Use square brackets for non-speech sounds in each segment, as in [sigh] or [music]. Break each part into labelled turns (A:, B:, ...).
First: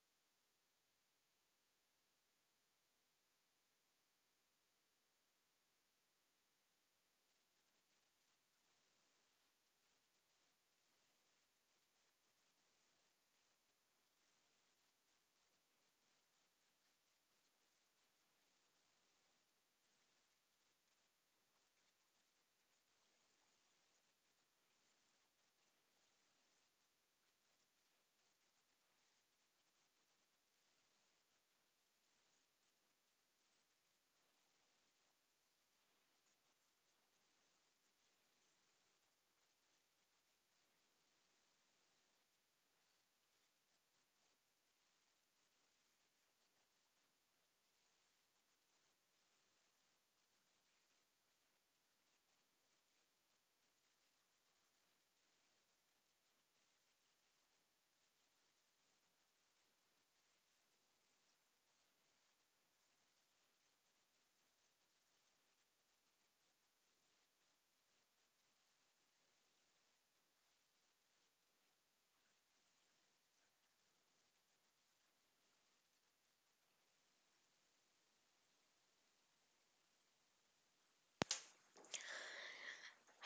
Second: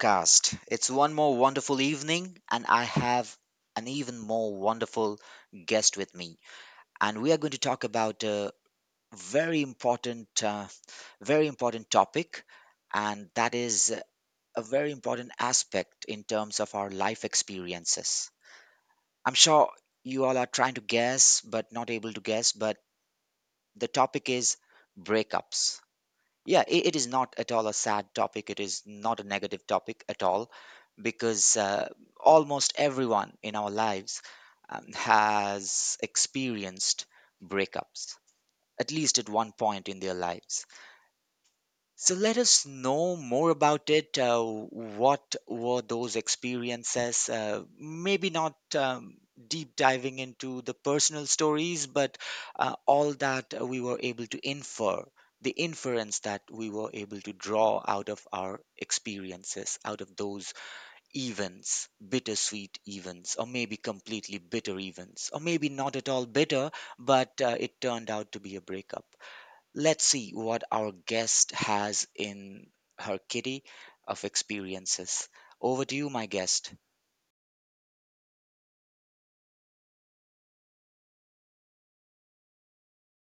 A: podcast. It's one more wonderful evening, and I have an even more wonderful guest with me. And we are going to talk about a very important, uh, very important topic, and that is a very important aspect in terms of our life experiences. I'm sure you all are trying to guess, but not able to guess, but the topic is breakups. Yeah, it is not at all a sad topic. It is not a negative topic at all because almost everyone in our lives has experienced breakups, at least at one point in their lives. So let us know more about it. What were those experiences? Maybe not deep diving into the personal stories, but all that we were able to infer, the inference that we were able to draw out of our experiences, out of those events, bittersweet events, or maybe completely bitter events, or maybe not at all bitter, but it turned out to be a breakup. Let's see what our guest has in her kitty of experiences. Over to you, my guest.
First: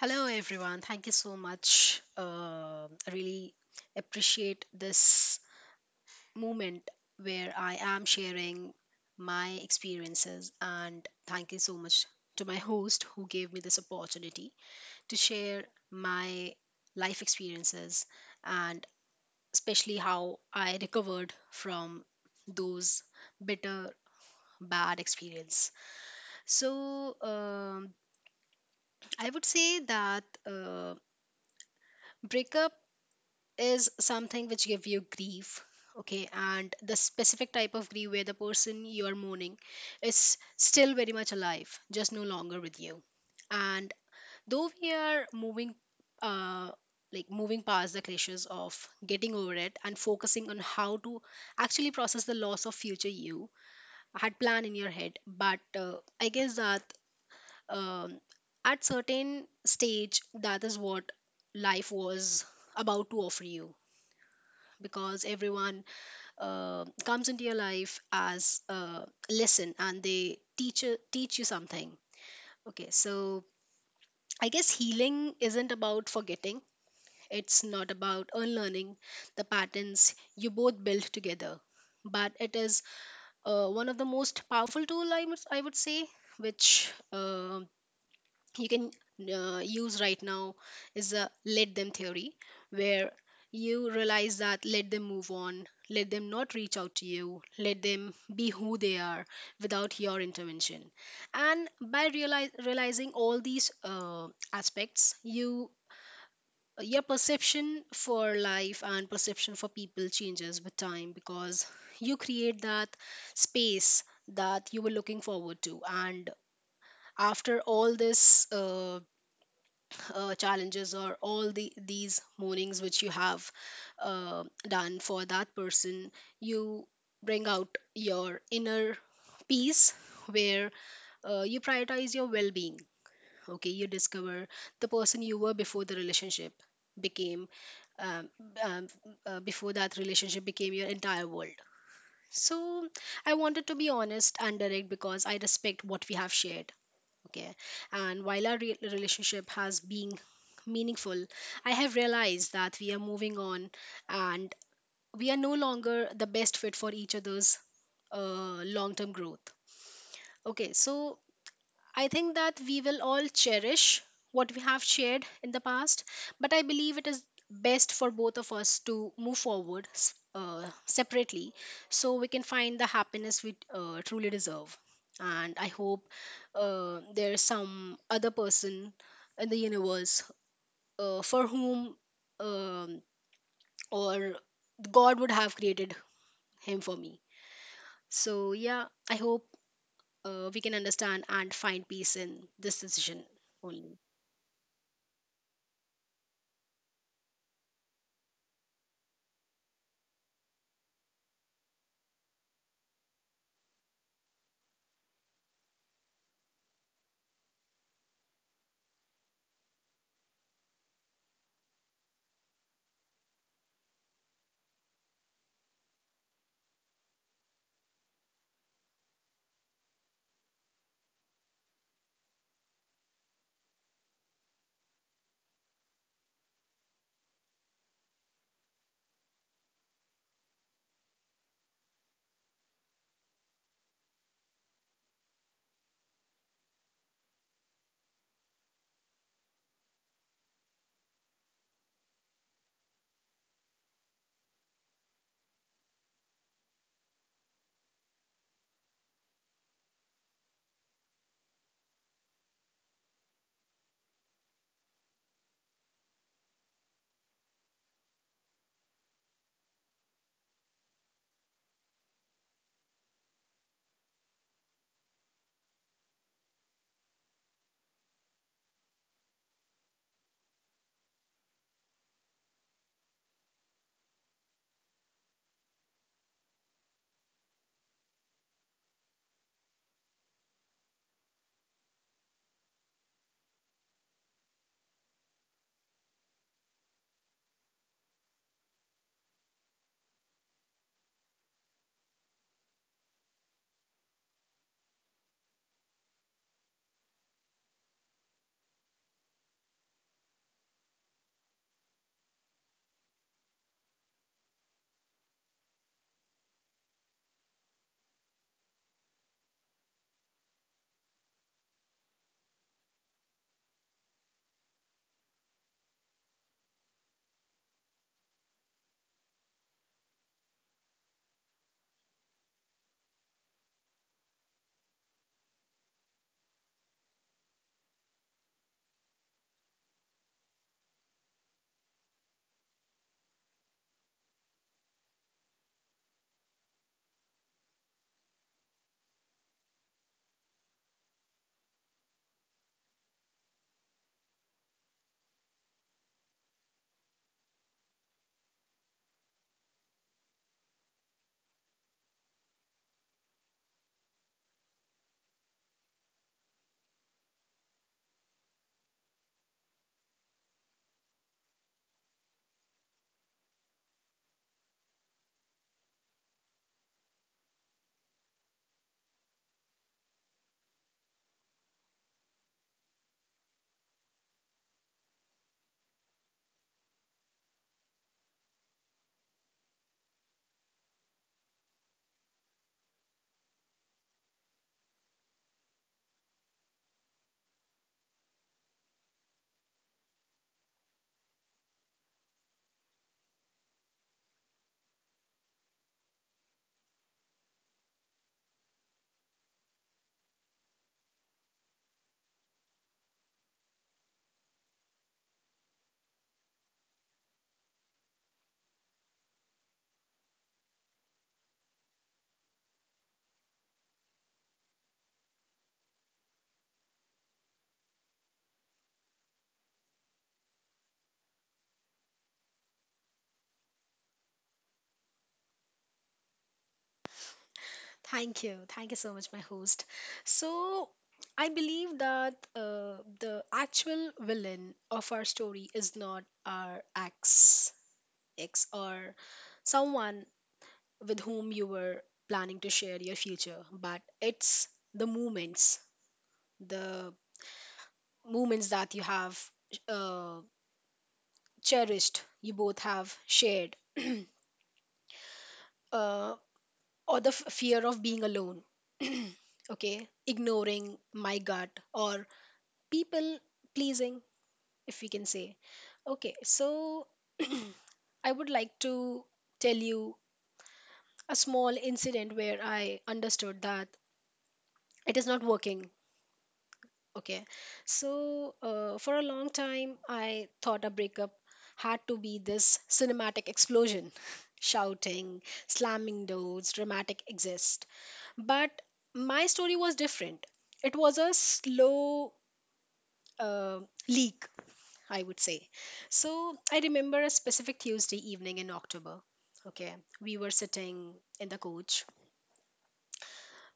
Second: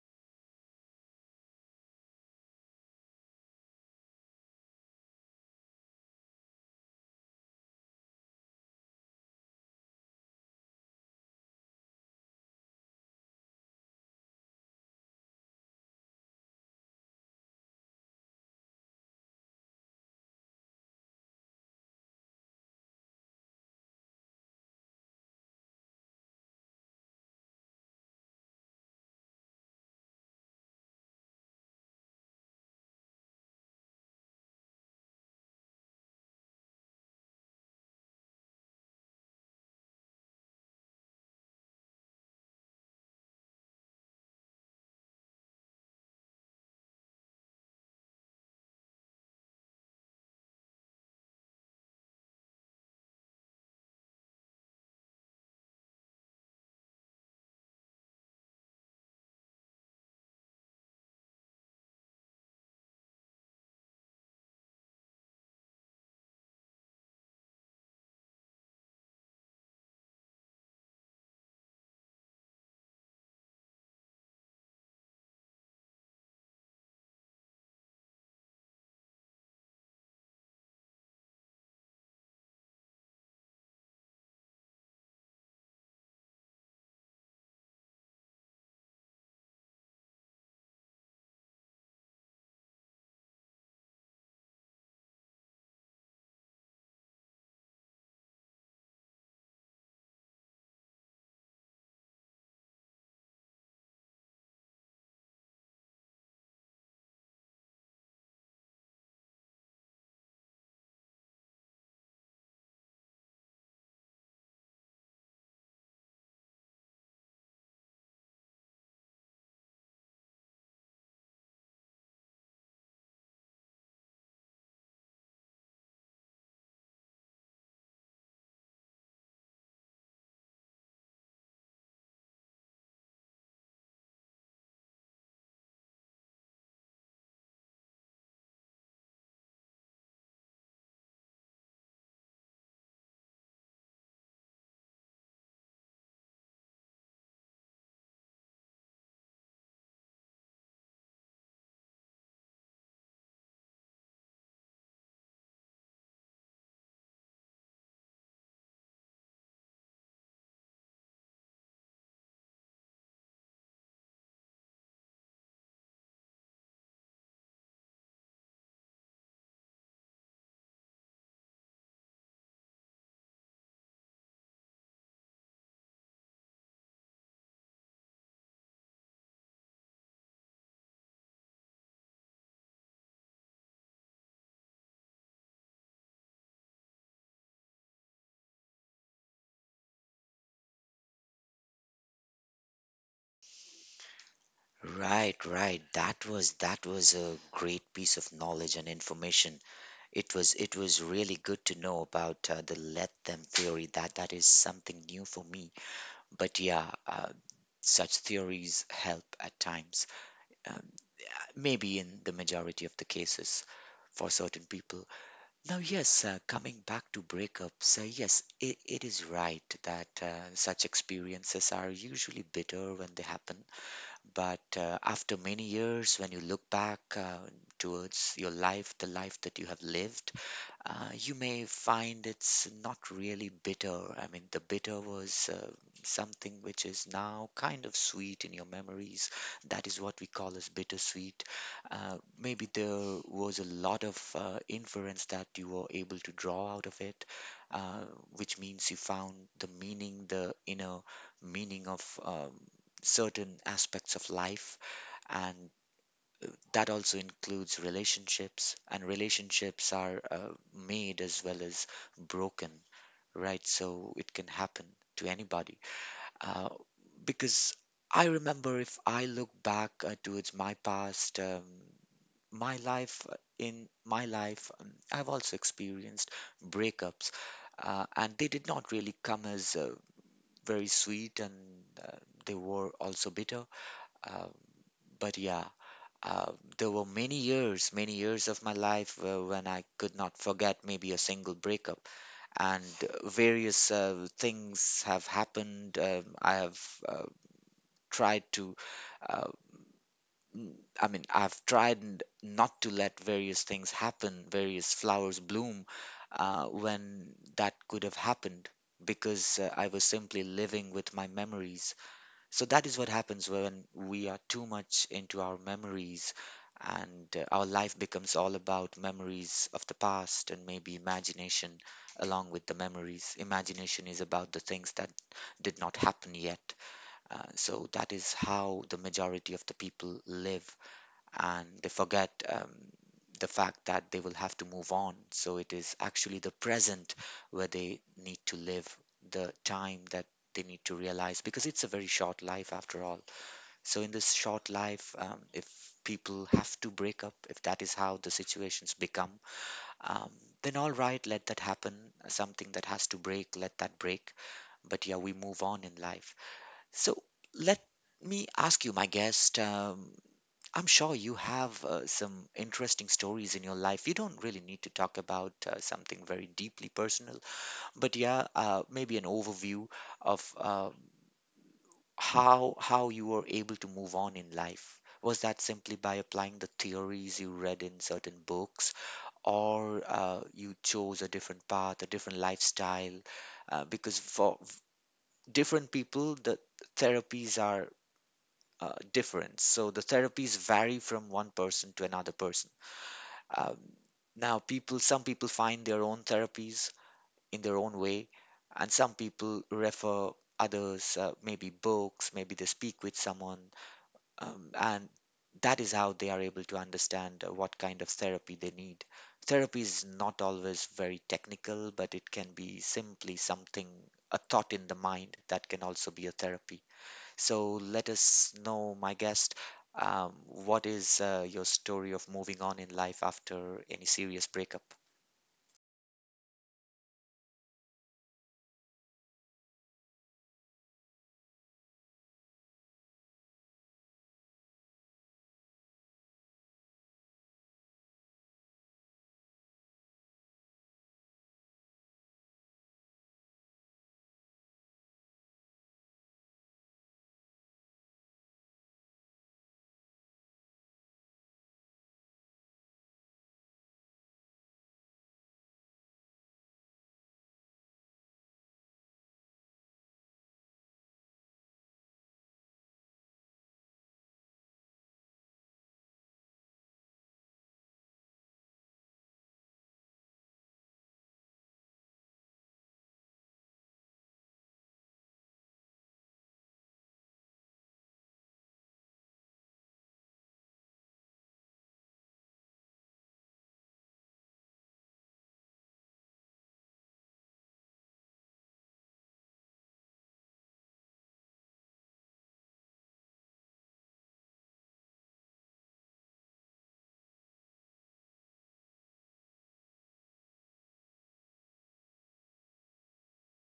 B: Hello, everyone. Thank you so much. I really appreciate this moment where I am sharing my experiences. And thank you so much to my host who gave me this opportunity to share my life experiences, and especially how I recovered from those bitter, bad experience. So I would say that breakup is something which give you grief, okay, and the specific type of grief where the person you are mourning is still very much alive, just no longer with you. And though we are uh moving past the clashes of getting over it and focusing on how to actually process the loss of future you had planned in your head. But I guess that, um, at certain stage, that is what life was about to offer you, because everyone, comes into your life as a lesson and they teach you something. Okay, so I guess healing isn't about forgetting. It's not about unlearning the patterns you both built together, but it is, one of the most powerful tool I would say, which you can use right now, is a let them theory, where you realize that let them move on, let them not reach out to you, let them be who they are without your intervention. And by realizing all these aspects, you, your perception for life and perception for people changes with time, because you create that space that you were looking forward to. And after all this challenges or all the these mornings which you have done for that person, you bring out your inner peace, where you prioritize your well-being. Okay, you discover the person you were before the relationship became, um, um, before that relationship became your entire world. So I wanted to be honest and direct because I respect what we have shared. Okay. And while our relationship has been meaningful, I have realized that we are moving on and we are no longer the best fit for each other's long term growth. Okay, so I think that we will all cherish what we have shared in the past, but I believe it is best for both of us to move forward, separately, so we can find the happiness we truly deserve. And I hope there's some other person in the universe, for whom, um, or God would have created him for me. So, yeah, I hope we can understand and find peace in this decision only.
A: Right, right. That was a great piece of knowledge and information. It was really good to know about the let them theory. That is something new for me. But yeah, such theories help at times. Um, maybe in the majority of the cases for certain people. Now, yes, coming back to breakups, yes, it is right that such experiences are usually bitter when they happen. But after many years, when you look back towards your life, the life that you have lived, you may find it's not really bitter. I mean, the bitter was something which is now kind of sweet in your memories. That is what we call as bittersweet. Maybe there was a lot of inference that you were able to draw out of it, uh, which means you found the meaning, the inner meaning of certain aspects of life. And that also includes relationships, and relationships are made as well as broken, right? So it can happen to anybody, uh, because I remember, if I look back towards my past, my life, in my life, I've also experienced breakups, and they did not really come as very sweet, and uh, they were also bitter, uh, but yeah, uh, there were many years of my life when I could not forget maybe a single breakup, and various things have happened. I have uh, tried to, uh, n- I mean, I've tried not to let various things happen, various flowers bloom, when that could have happened, because I was simply living with my memories. So that is what happens when we are too much into our memories, and our life becomes all about memories of the past and maybe imagination along with the memories. Imagination is about the things that did not happen yet. So that is how the majority of the people live, and they forget the fact that they will have to move on. So it is actually the present where they need to live, the time that they need to realize, because it's a very short life after all. So, in this short life, if people have to break up, if that is how the situations become, um, then all right, let that happen. Something that has to break, let that break. But yeah, we move on in life. So, let me ask you, my guest. I'm sure you have some interesting stories in your life. You don't really need to talk about something very deeply personal, but yeah, maybe an overview of how you were able to move on in life? Was that simply by applying the theories you read in certain books, or you chose a different path, a different lifestyle? Because different people, the therapies are different. So the therapies vary from one person to another person. Um, now, some people find their own therapies in their own way, and some people refer others, maybe books, maybe they speak with someone, and that is how they are able to understand what kind of therapy they need. Therapy is not always very technical, but it can be simply something, a thought in the mind that can also be a therapy. So let us know, my guest, what is your story of moving on in life after any serious breakup?
B: Thank you. Thank you so much, my host. So, I believe that the actual villain of our story is not our ex, or someone with whom you were planning to share your future, but it's the moments, the moments that you have uh, cherished, you both have shared, [clears throat] uh, or the fear of being alone. [clears throat] Okay, ignoring my gut or people pleasing, if we can say. Okay, so [clears throat] I would like to tell you a small incident where I understood that it is not working. Okay, so for a long time, I thought a breakup had to be this cinematic explosion, [laughs] shouting, slamming doors, dramatic exist. But my story was different. It was a slow uh, leak, I would say. So I remember a specific Tuesday evening in October. Okay, we were sitting in the coach,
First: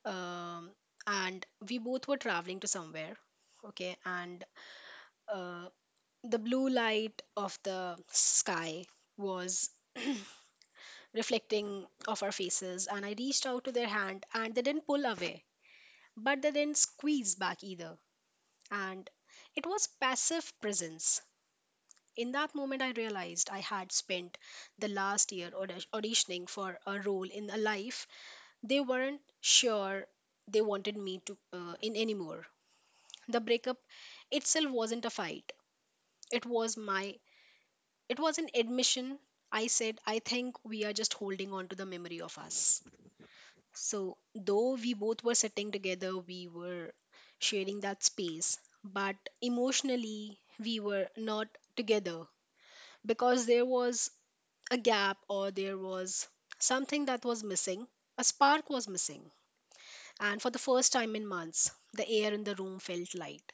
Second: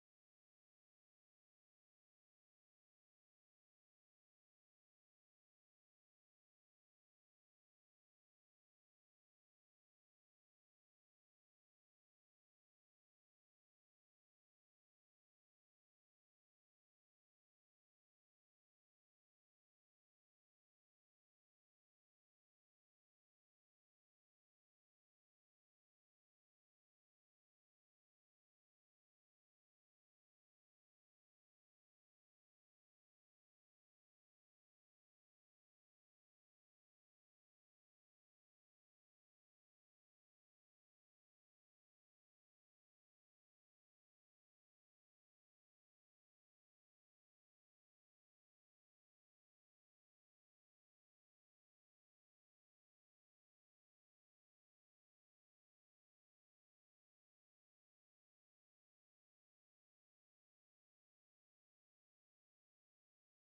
B: um, and we both were traveling to somewhere. Okay, and uh, the blue light of the sky was reflecting off our faces, and I reached out to their hand, and they didn't pull away, but they didn't squeeze back either, and it was passive presence. In that moment, I realized I had spent the last year auditioning for a role in a life they weren't sure they wanted me to in anymore. The breakup itself wasn't a fight. It was an admission. I said, I think we are just holding on to the memory of us. So, though we both were sitting together, we were sharing that space, but emotionally, we were not together, because there was a gap, or there was something that was missing. A spark was missing. And for the first time in months, the air in the room felt light.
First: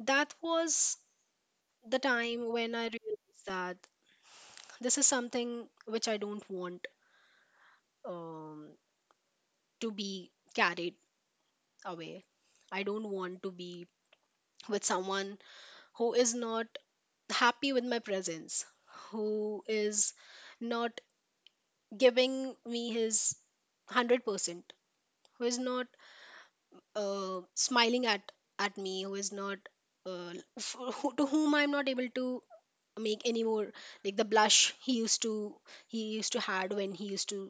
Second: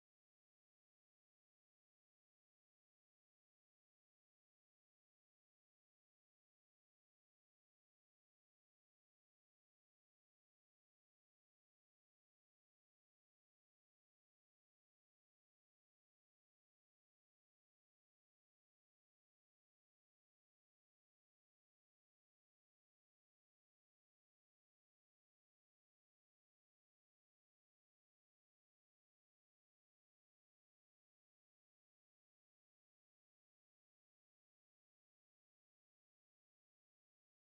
B: That was the time when I realized that this is something which I don't want, um, to be carried away. I don't want to be with someone who is not happy with my presence, who is not giving me his 100%, who is not smiling at me, who is not uh, who, to whom I'm not able to make any more, like the blush he used to, had when he used to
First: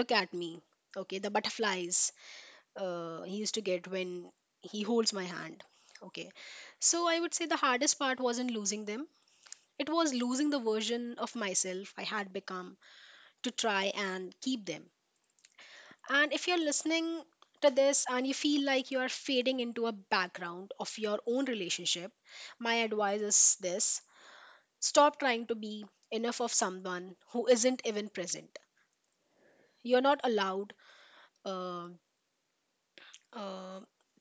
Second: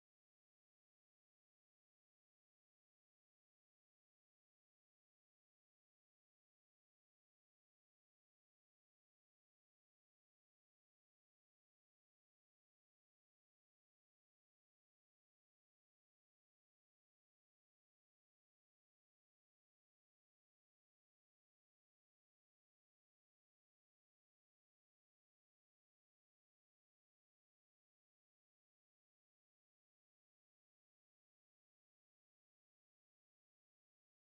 B: look at me. Okay, the butterflies he used to get when he holds my hand. Okay, so I would say the hardest part wasn't losing them, it was losing the version of myself I had become to try and keep them. And if you're listening to this and you feel like you are fading into a background of your own relationship, my advice is this: stop trying to be enough of someone who isn't even present. You're not allowed uh, uh,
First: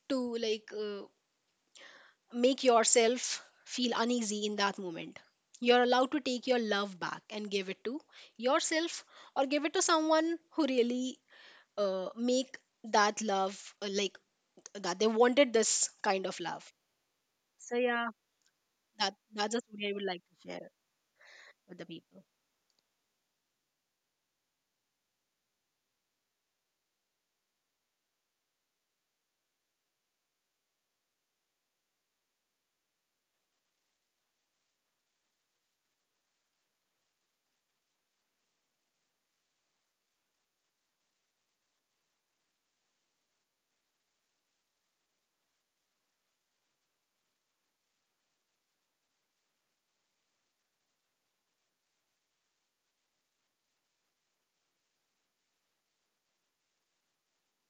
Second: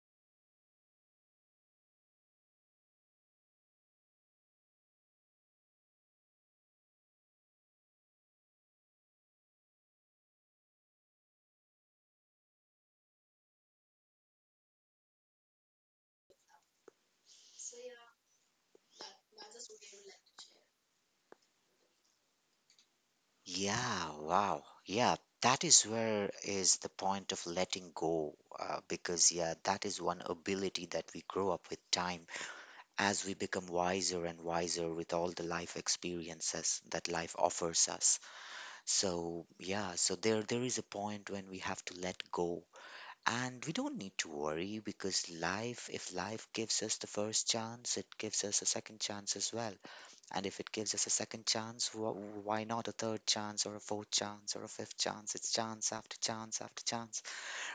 B: to make yourself feel uneasy in that moment. You're allowed to take your love back and give it to yourself, or give it to someone who really make that love, like, that they wanted this kind of love. So yeah, that's a story I would like to share with the people.
A: Yeah, wow. Yeah, that is where is the point of letting go, because yeah, that is one ability that we grow up with time, as we become wiser and wiser with all the life experiences that life offers us. So, yeah, so there is a point when we have to let go. And we don't need to worry, because life, if life gives us the first chance, it gives us a second chance as well. And if it gives us a second chance, why not a third chance or a fourth chance or a fifth chance? It's chance after chance after chance.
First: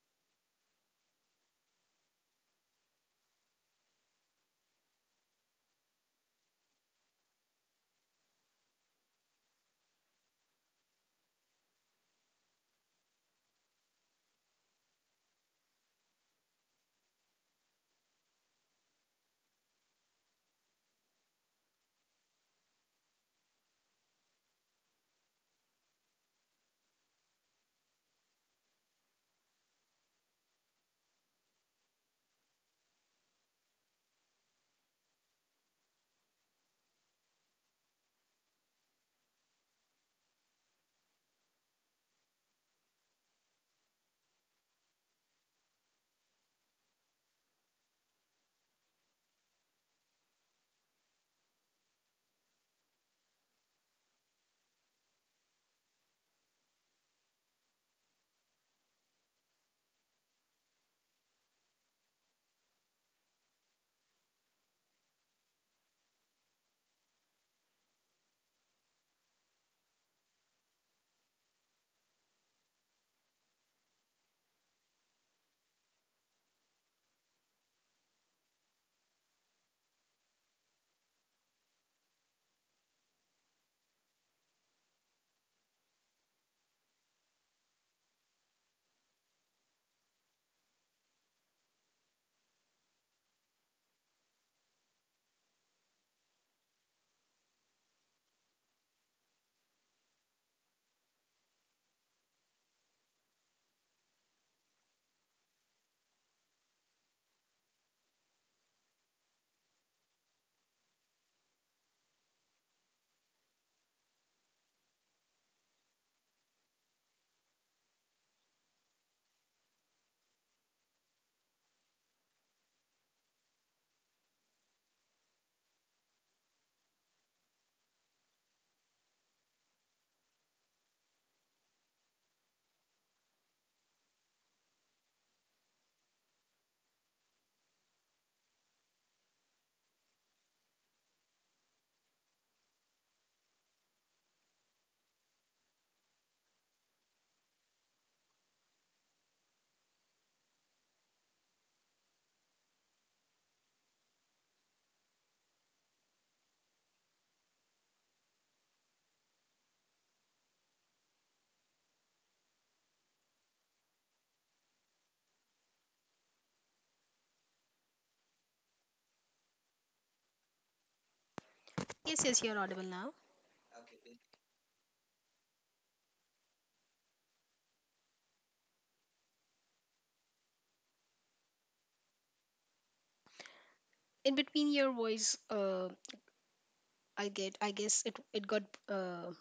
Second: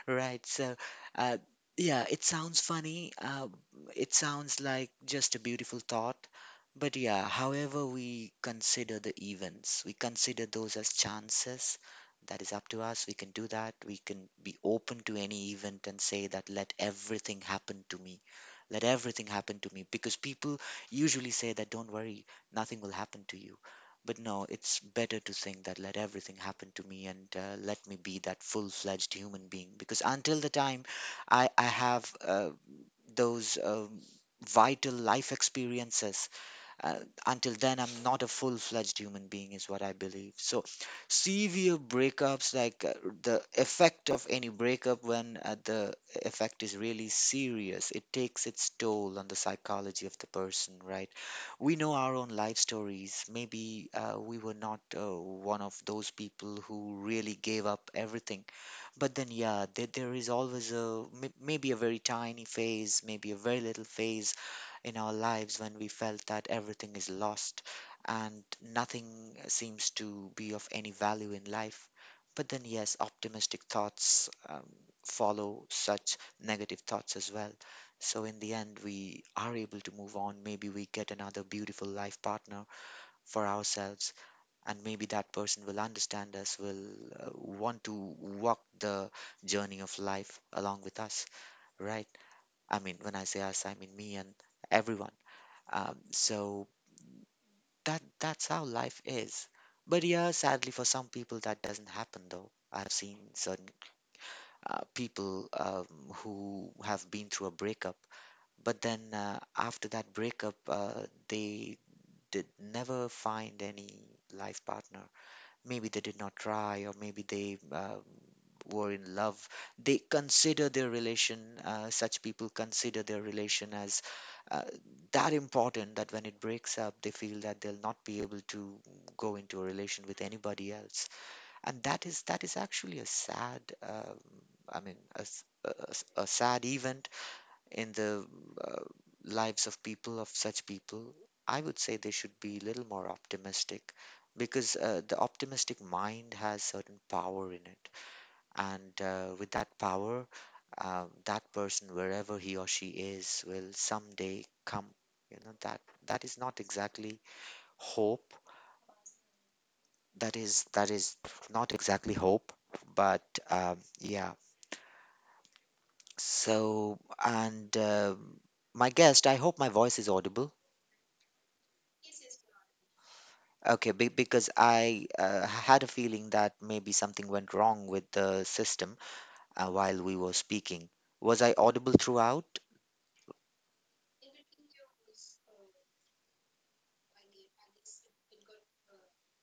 A: Right. So, uh, yeah, it sounds funny. It sounds like just a beautiful thought. But yeah, however we consider the events, we consider those as chances. That is up to us. We can do that. We can be open to any event and say that let everything happen to me. Let everything happen to me. Because people usually say that don't worry, nothing will happen to you. But no, it's better to think that let everything happen to me, and let me be that full fledged human being. Because until the time I have those vital life experiences, uh, until then, I'm not a full fledged human being, is what I believe. So, severe breakups, like the effect of any breakup when the effect is really serious, it takes its toll on the psychology of the person, right? We know our own life stories. Maybe we were not one of those people who really gave up everything. But then, yeah, there is always a maybe a very tiny phase, maybe a very little phase in our lives when we felt that everything is lost and nothing seems to be of any value in life. But then, yes, optimistic thoughts follow such negative thoughts as well. So, in the end, we are able to move on. Maybe we get another beautiful life partner for ourselves, and maybe that person will understand us, will want to walk the journey of life along with us, right? I mean, when I say us, I mean me and everyone. So that's how life is. But yeah, sadly for some people that doesn't happen though. I've seen certain people who have been through a breakup, but then after that breakup, they did never find any life partner. Maybe they did not try, or maybe they were in love, they consider their relation such people consider their relation as uh, that important, that when it breaks up they feel that they'll not be able to go into a relation with anybody else, and that is actually a sad, I mean a, a sad event in the uh, lives of people of such people. I would say they should be a little more optimistic, because the optimistic mind has certain power in it, and with that power, that person, wherever he or she is, will someday come. You know that that is not exactly hope. That is not exactly hope, but yeah. So and um, my guest, I hope my voice is audible.
B: Yes, yes, you're audible now.
A: Okay, be because I had a feeling that maybe something went wrong with the system while we were speaking. Was I audible throughout?
B: In between your voice, I get, I guess it it got uh,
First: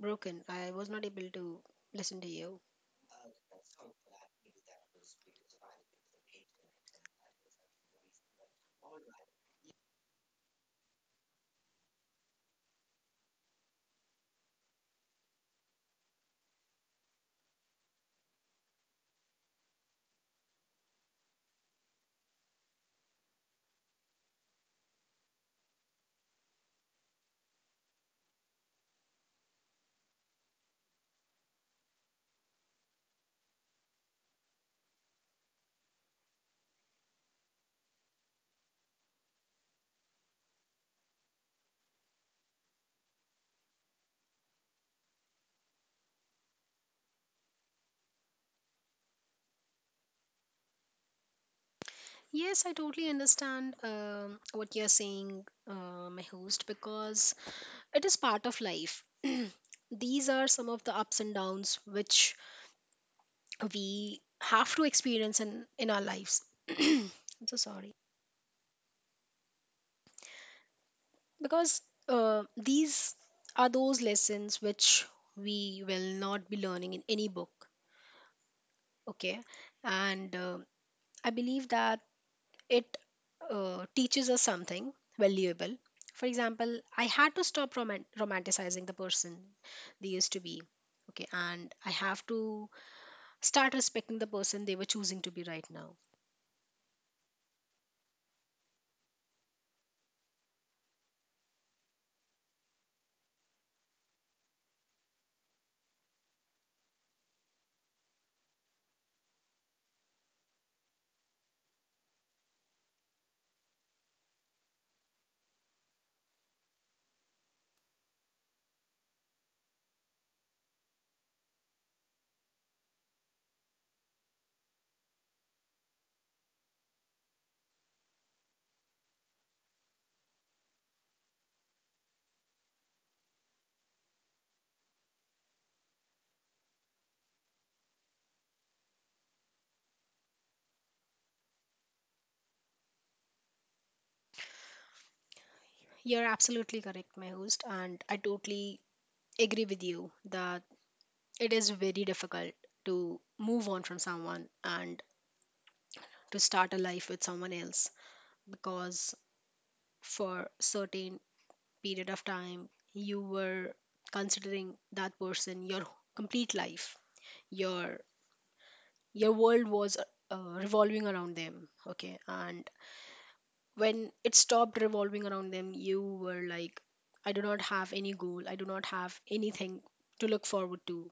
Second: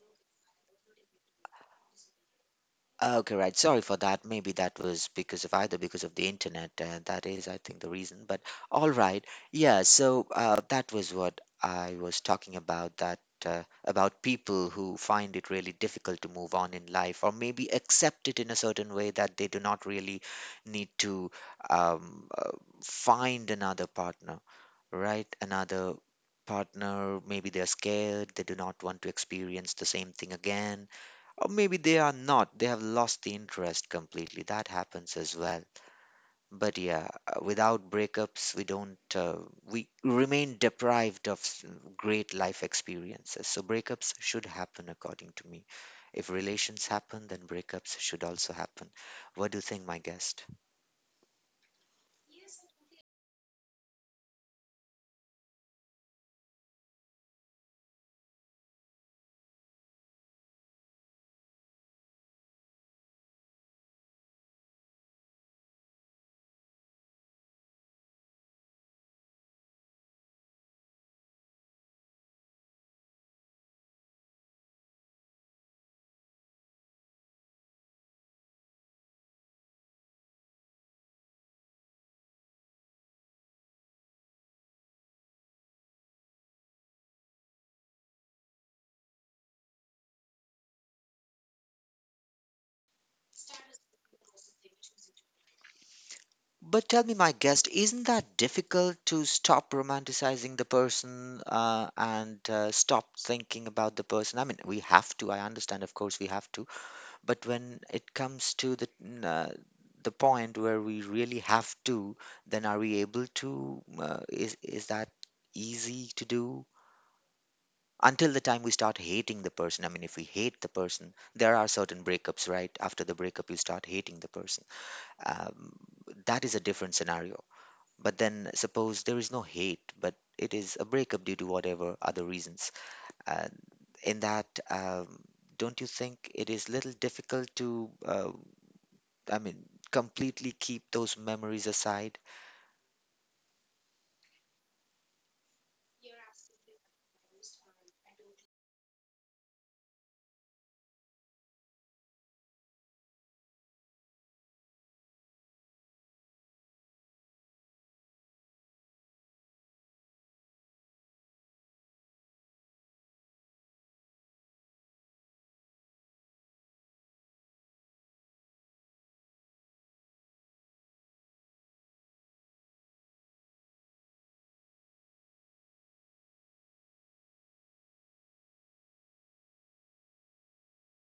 B: broken. I was not able to listen to you.
A: Okay, right. Sorry for that. Maybe that was because of either because of the internet, and that is, I think, the reason. But all right. Yeah, so that was what I was talking about, that about people who find it really difficult to move on in life or maybe accept it in a certain way that they do not really need to um, uh, find another partner, right? Another partner, maybe they're scared, they do not want to experience the same thing again, or maybe they are not. They have lost the interest completely. That happens as well. But yeah, without breakups, we don't, we remain deprived of great life experiences. So breakups should happen, according to me. If relations happen, then breakups should also happen. What do you think, my guest?
B: Yes, I totally understand what you're saying, my host, because it is part of life. [clears throat] These are some of the ups and downs which we have to experience in our lives. [clears throat] I'm so sorry. Because these are those lessons which we will not be learning in any book. Okay, and I believe that it teaches us something valuable. For example, I had to stop romanticizing the person they used to be. Okay, and I have to start respecting the person they were choosing to be right now.
A: But tell me, my guest, isn't that difficult to stop romanticizing the person and stop thinking about the person? I mean, we have to, I understand, of course, we have to. But when it comes to the the point where we really have to, then are we able to is that easy to do until the time we start hating the person? I mean, if we hate the person, there are certain breakups right after the breakup you start hating the person. um, that is a different scenario, but then suppose there is no hate but it is a breakup due to whatever other reasons, uh, in that, don't you think it is little difficult to I mean, completely keep those memories aside.
B: You're absolutely correct, my host, and I totally agree with you that it is very difficult to move on from someone and to start a life with someone else, because for certain period of time, you were considering that person your complete life. your your world was revolving around them. Okay, and when it stopped revolving around them, you were like, I do not have any goal, I do not have anything to look forward to.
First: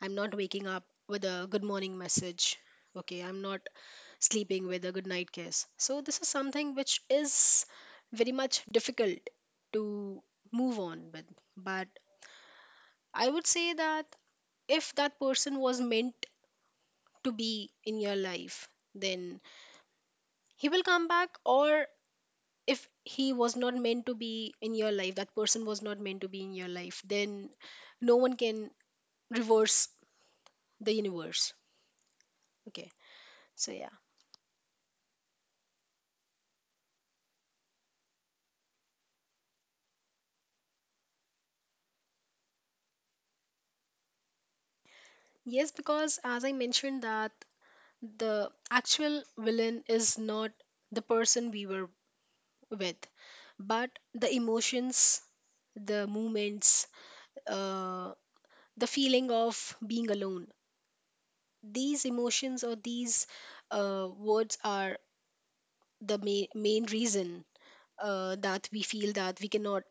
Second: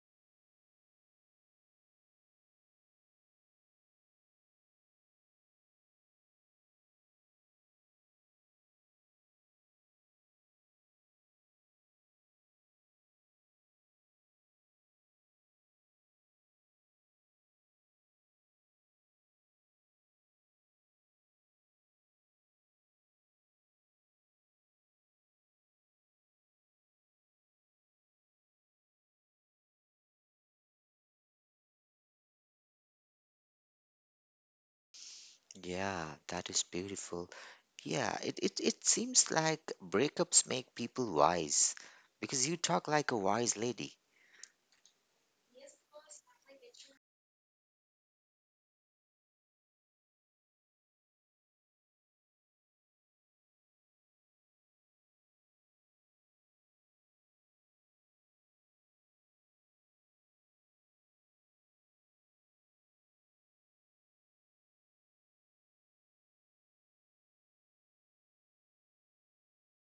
B: I'm not waking up with a good morning message. Okay, I'm not sleeping with a good night kiss. So, this is something which is very much difficult to move on with. But I would say that if that person was meant to be in your life, then he will come back. Or if he was not meant to be in your life, that person was not meant to be in your life, then no one can reverse the universe. Okay, so yeah.
A: Yeah, that is beautiful. Yeah, it seems like breakups make people wise because you talk like a wise lady.
B: Yes, because as I mentioned that the actual villain is not the person we were with, but the emotions, the movements, uh, the feeling of being alone. These emotions, or these words are the main reason that we feel that we cannot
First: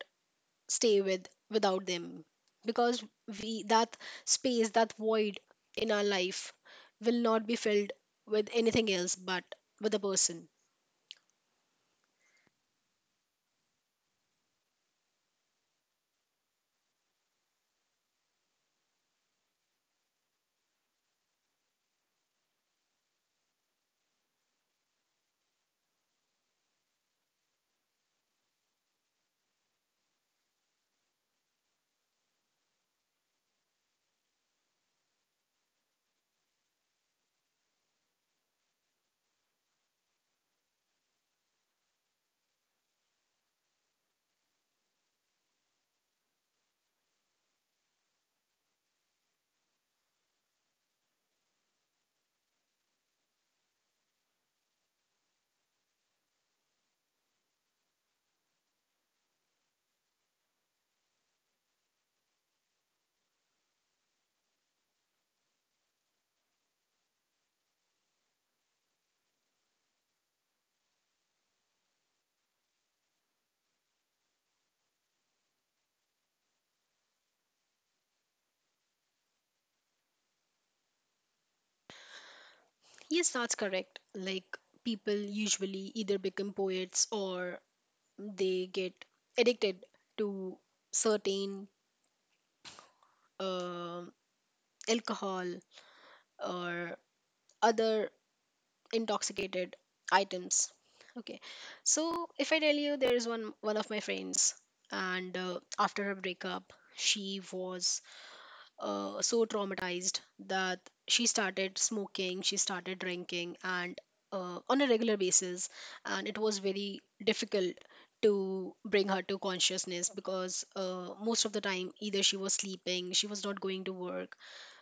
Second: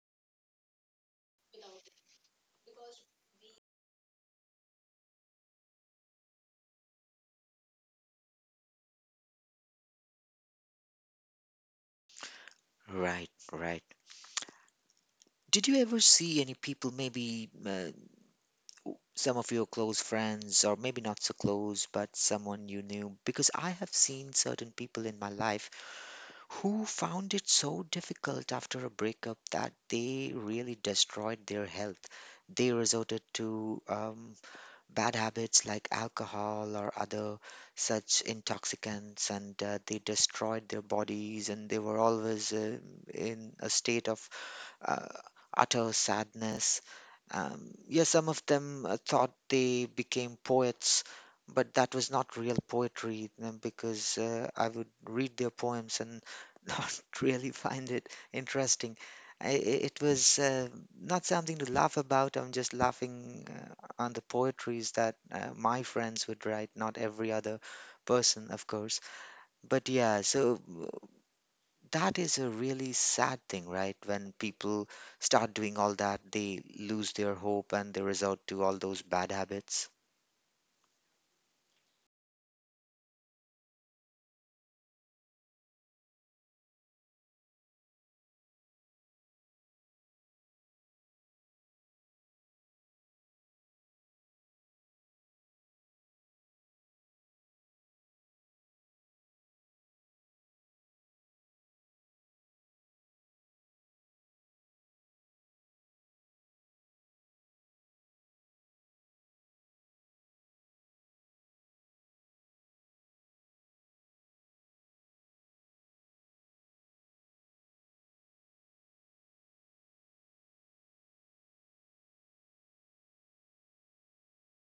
B: stay with without them, because we, that space, that void in our life will not be filled with anything else but with a person.
A: Right, right. Did you ever see any people, maybe some of your close friends, or maybe not so close, but someone you knew? Because I have seen certain people in my life who found it so difficult after a breakup that they really destroyed their health. They resorted to bad habits like alcohol or other such intoxicants, and they destroyed their bodies, and they were always in a state of uh, utter sadness. Yeah, some of them thought they became poets, but that was not real poetry because I would read their poems and [laughs] not really find it interesting. It was not something to laugh about. I'm just laughing on the poetries that my friends would write, not every other person, of course. But yeah, so that is a really sad thing, right? When people start doing all that, they lose their hope and they resort to all those bad habits.
B: Yes, that's correct. Like, people usually either become poets, or they get addicted to certain uh, alcohol or other intoxicated items. Okay, so if I tell you, there is one of my friends, and after her breakup she was so traumatized that she started smoking, she started drinking, and on a regular basis. And it was very difficult to bring her to consciousness, because most of the time either she was sleeping, she was not going to work.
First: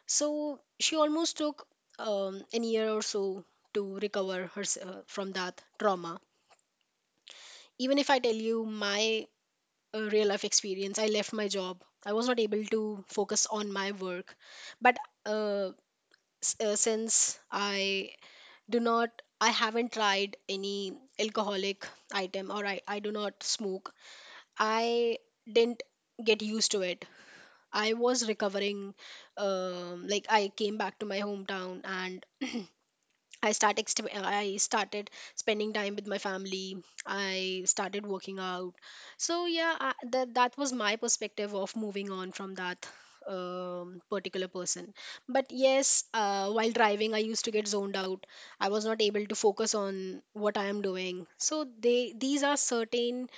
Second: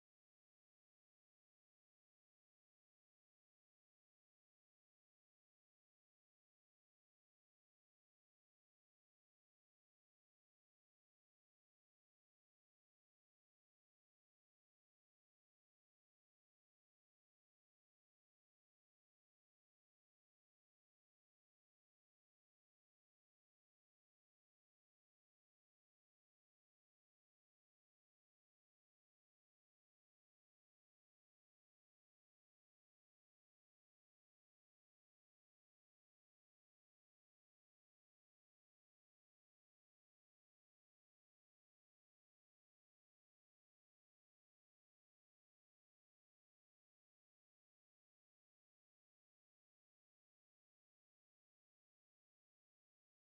B: So she almost took an year or so to recover herself from that trauma. Even if I tell you my real life experience, I left my job. I was not able to focus on my work. But uh, since I do not, I haven't tried any alcoholic item, or I do not smoke, I didn't get used to it. I was recovering, like, I came back to my hometown and I I started spending time with my family. I started working out. So yeah, I, that that was my perspective of moving on from that particular person. But yes, while driving, I used to get zoned out. I was not able to focus on what I am doing. So they these are certain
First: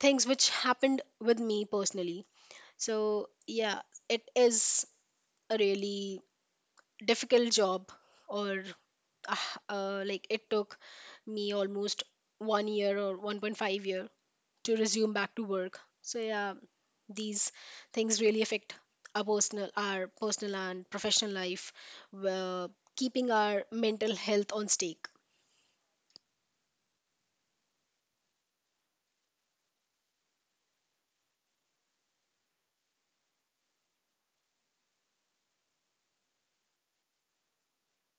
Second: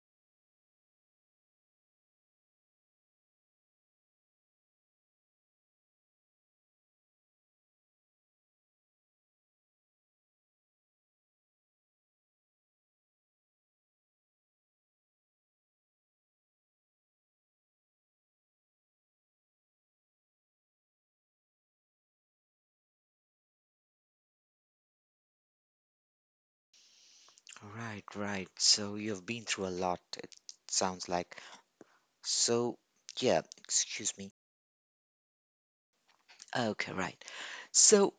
B: things which happened with me personally. So yeah, it is a really difficult job, or like, it took me almost 1 year or 1.5 year to resume back to work. So yeah, these things really affect our personal and professional life, uh, keeping our mental health on stake.
A: Right, right. So you've been through a lot, it sounds like. So, yeah, excuse me. Okay, right. So,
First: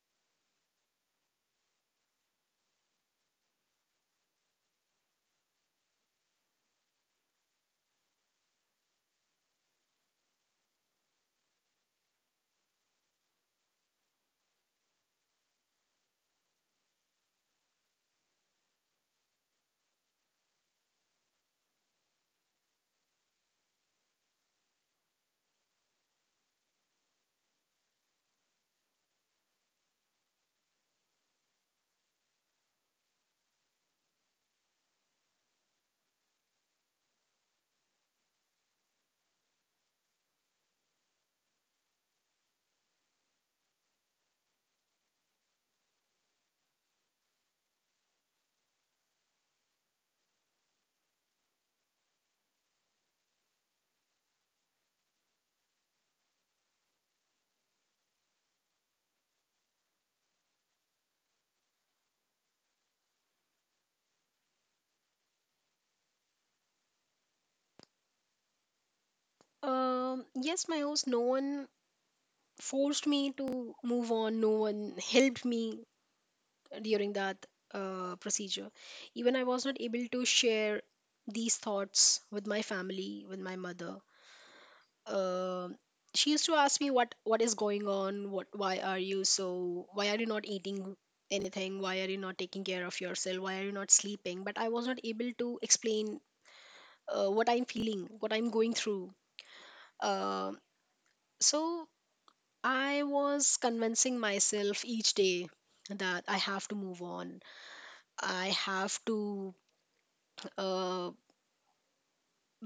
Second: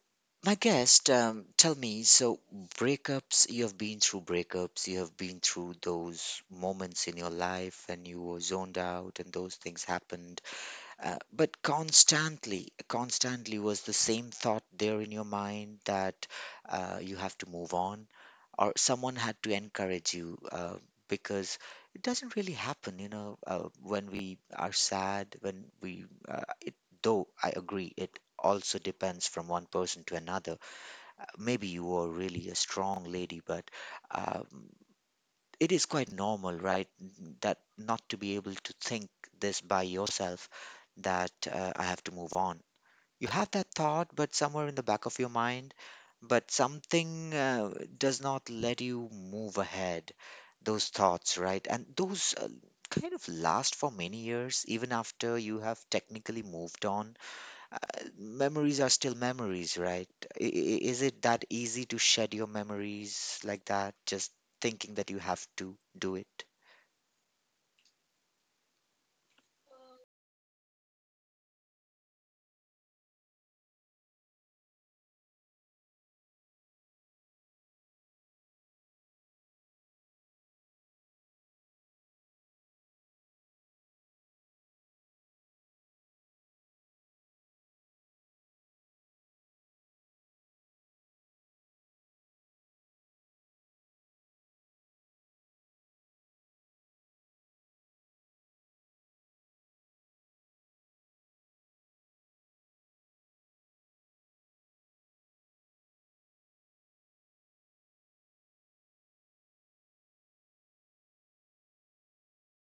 A: my guest, tell me, so breakups, you have been through breakups, you have been through those moments in your life when you were zoned out and those things happened. But constantly, constantly was the same thought there in your mind that you have to move on, or someone had to encourage you because it doesn't really happen, you know, when we are sad, when we, though I agree, it also depends from one person to another. Maybe you were really a strong lady, but um, it is quite normal, right? That not to be able to think this by yourself, that I have to move on. You have that thought, but somewhere in the back of your mind, but something does not let you move ahead. Those thoughts, right? And those kind of last for many years, even after you have technically moved on, memories are still memories, right? Is it that easy to shed your memories like that, just thinking that you have to do it?
B: yes, my host, no one forced me to move on, no one helped me during that procedure. Even I was not able to share these thoughts with my family, with my mother. uh, she used to ask me, what is going on, what, why are you so, why are you not eating anything, why are you not taking care of yourself, why are you not sleeping? But I was not able to explain what I'm feeling, what I'm going through. uh, so I was convincing myself each day that I have to move on, I have to uh,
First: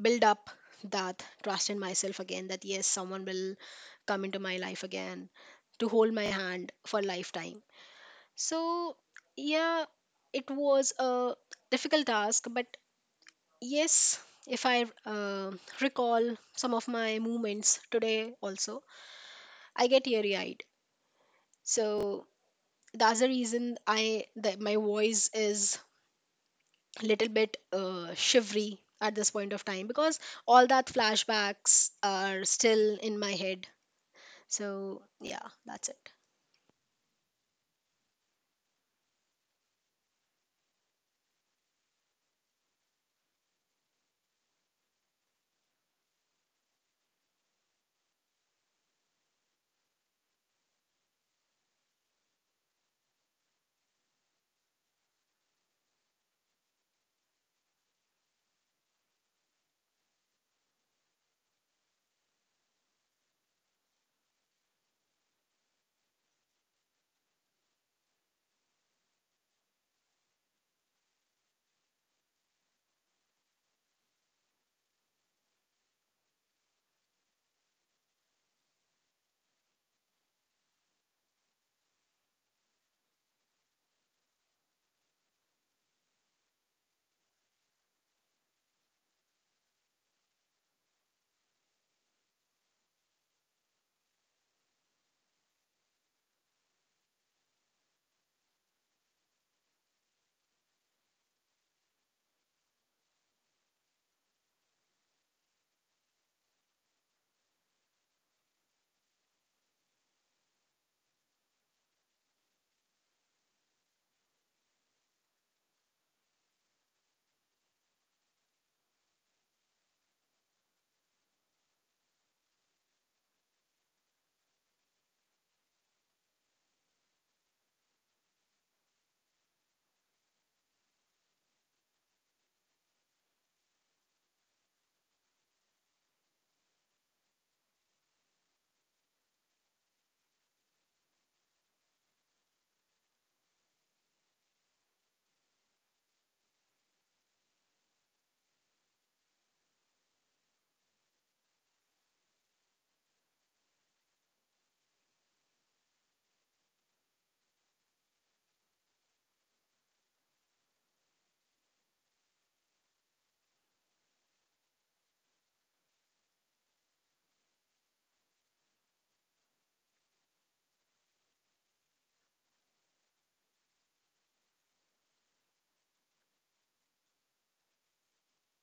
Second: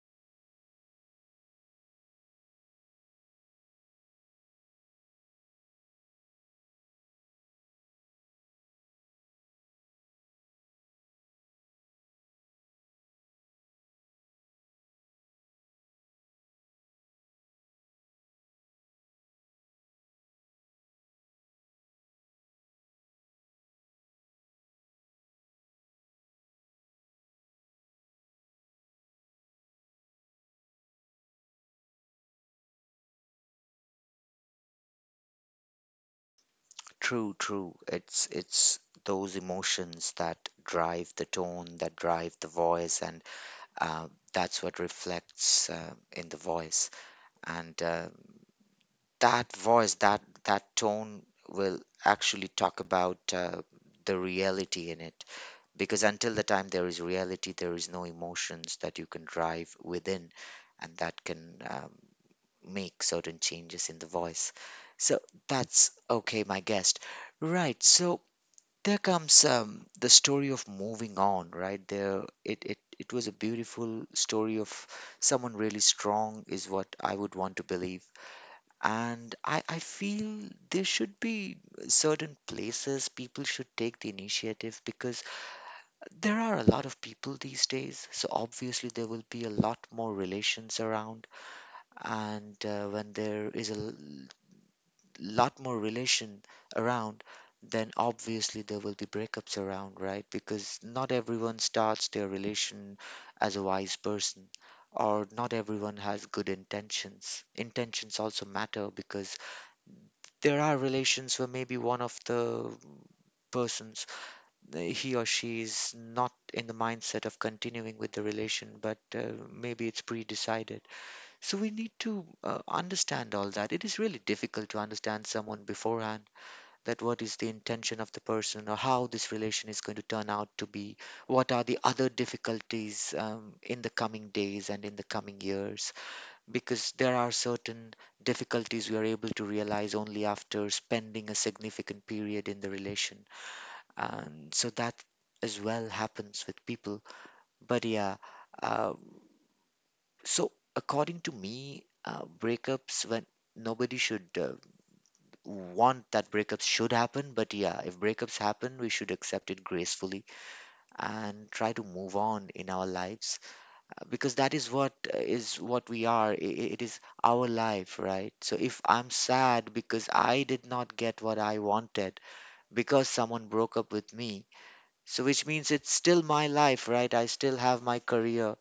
B: build up that trust in myself again, that yes, someone will come into my life again to hold my hand for lifetime. So yeah, it was a difficult task. But yes, if I recall some of my movements today also, I get teary eyed. So that's the reason, I that my voice is little bit shivery at this point of time, because all that flashbacks are still in my head. So yeah, that's it.
A: True, true. It's those emotions that drive the tone, that drive the voice, and that's what reflects in the voice. And that voice, that tone will actually talk about the reality in it. Because until the time there is reality, there is no emotions that you can drive within and that can make certain changes in the voice. So that's okay, my guest. Right. So there comes the story of moving on, right? There, it was a beautiful story of someone really strong, is what I would want to believe. And I feel there should be certain places people should take the initiative because there are a lot of people these days, so obviously there will be a lot more relations around. And when there is a lot more relation around, then obviously there will be breakups around, right? Because not everyone starts their relation as a wise person, or not everyone has good intentions. Intentions also matter because there are relations where maybe one of the persons, he or she is not in the mindset of continuing with the relation, but maybe it's pre decided. So we need to understand all that. It is really difficult to understand someone beforehand, that what is the intention of the person or how this relation is going to turn out to be, what are the other difficulties in the coming days and in the coming years, because there are certain difficulties we are able to realize only after spending a significant period in the relation, and so that as well happens with people. But yeah, uh, so according to me, breakups, when nobody should want that breakups should happen, but yeah, if breakups happen, we should accept it gracefully and try to move on in our lives, because that is what we are. It is our life, right? So if I'm sad because I did not get what I wanted because someone broke up with me, so, which means it's still my life, right? I still have my career.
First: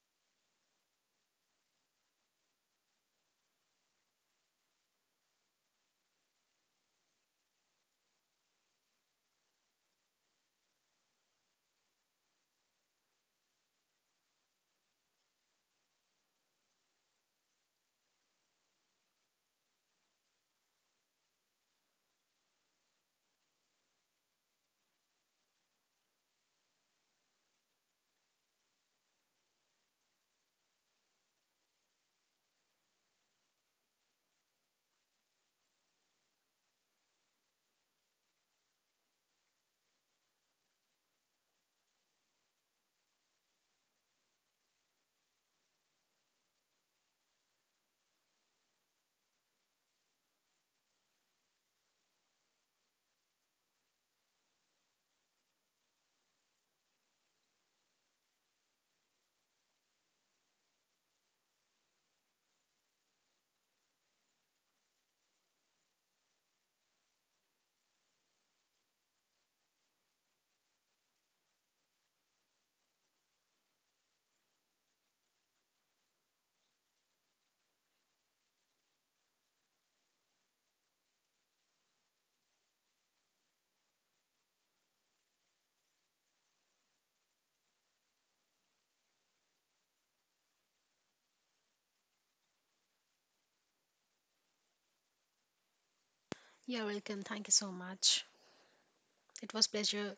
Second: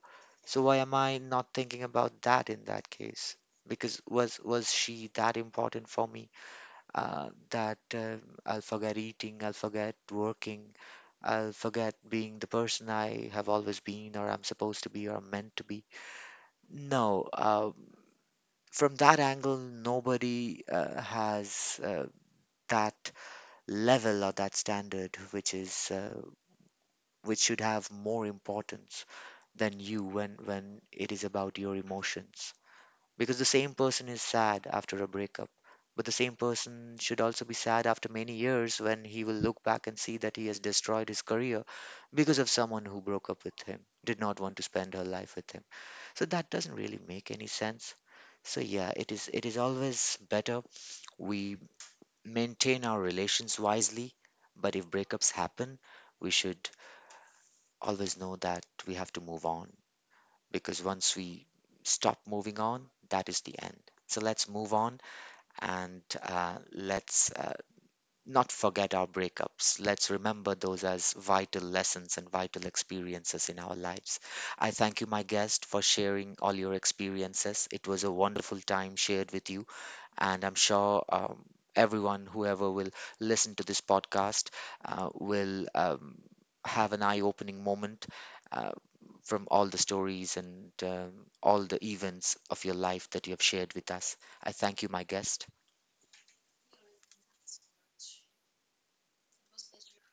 A: So why am I not thinking about that in that case? Because was she that important for me, that I'll forget eating, I'll forget working, I'll forget being the person I have always been, or I'm supposed to be, or I'm meant to be? No, from that angle, nobody has that level or that standard, which is which should have more importance than you, when it is about your emotions. Because the same person is sad after a breakup, but the same person should also be sad after many years when he will look back and see that he has destroyed his career because of someone who broke up with him, did not want to spend her life with him. So that doesn't really make any sense. So yeah, it is, it is always better we maintain our relations wisely. But if breakups happen, we should always know that we have to move on, because once we stop moving on, that is the end. So let's move on and let's not forget our breakups. Let's remember those as vital lessons and vital experiences in our lives. I thank you, my guest, for sharing all your experiences. It was a wonderful time shared with you. And I'm sure everyone, whoever will listen to this podcast, will have an eye opening moment uh, from all the stories and all the events of your life that you have shared with us. I thank you, my guest.
B: You're welcome, thank you so much, it was pleasure.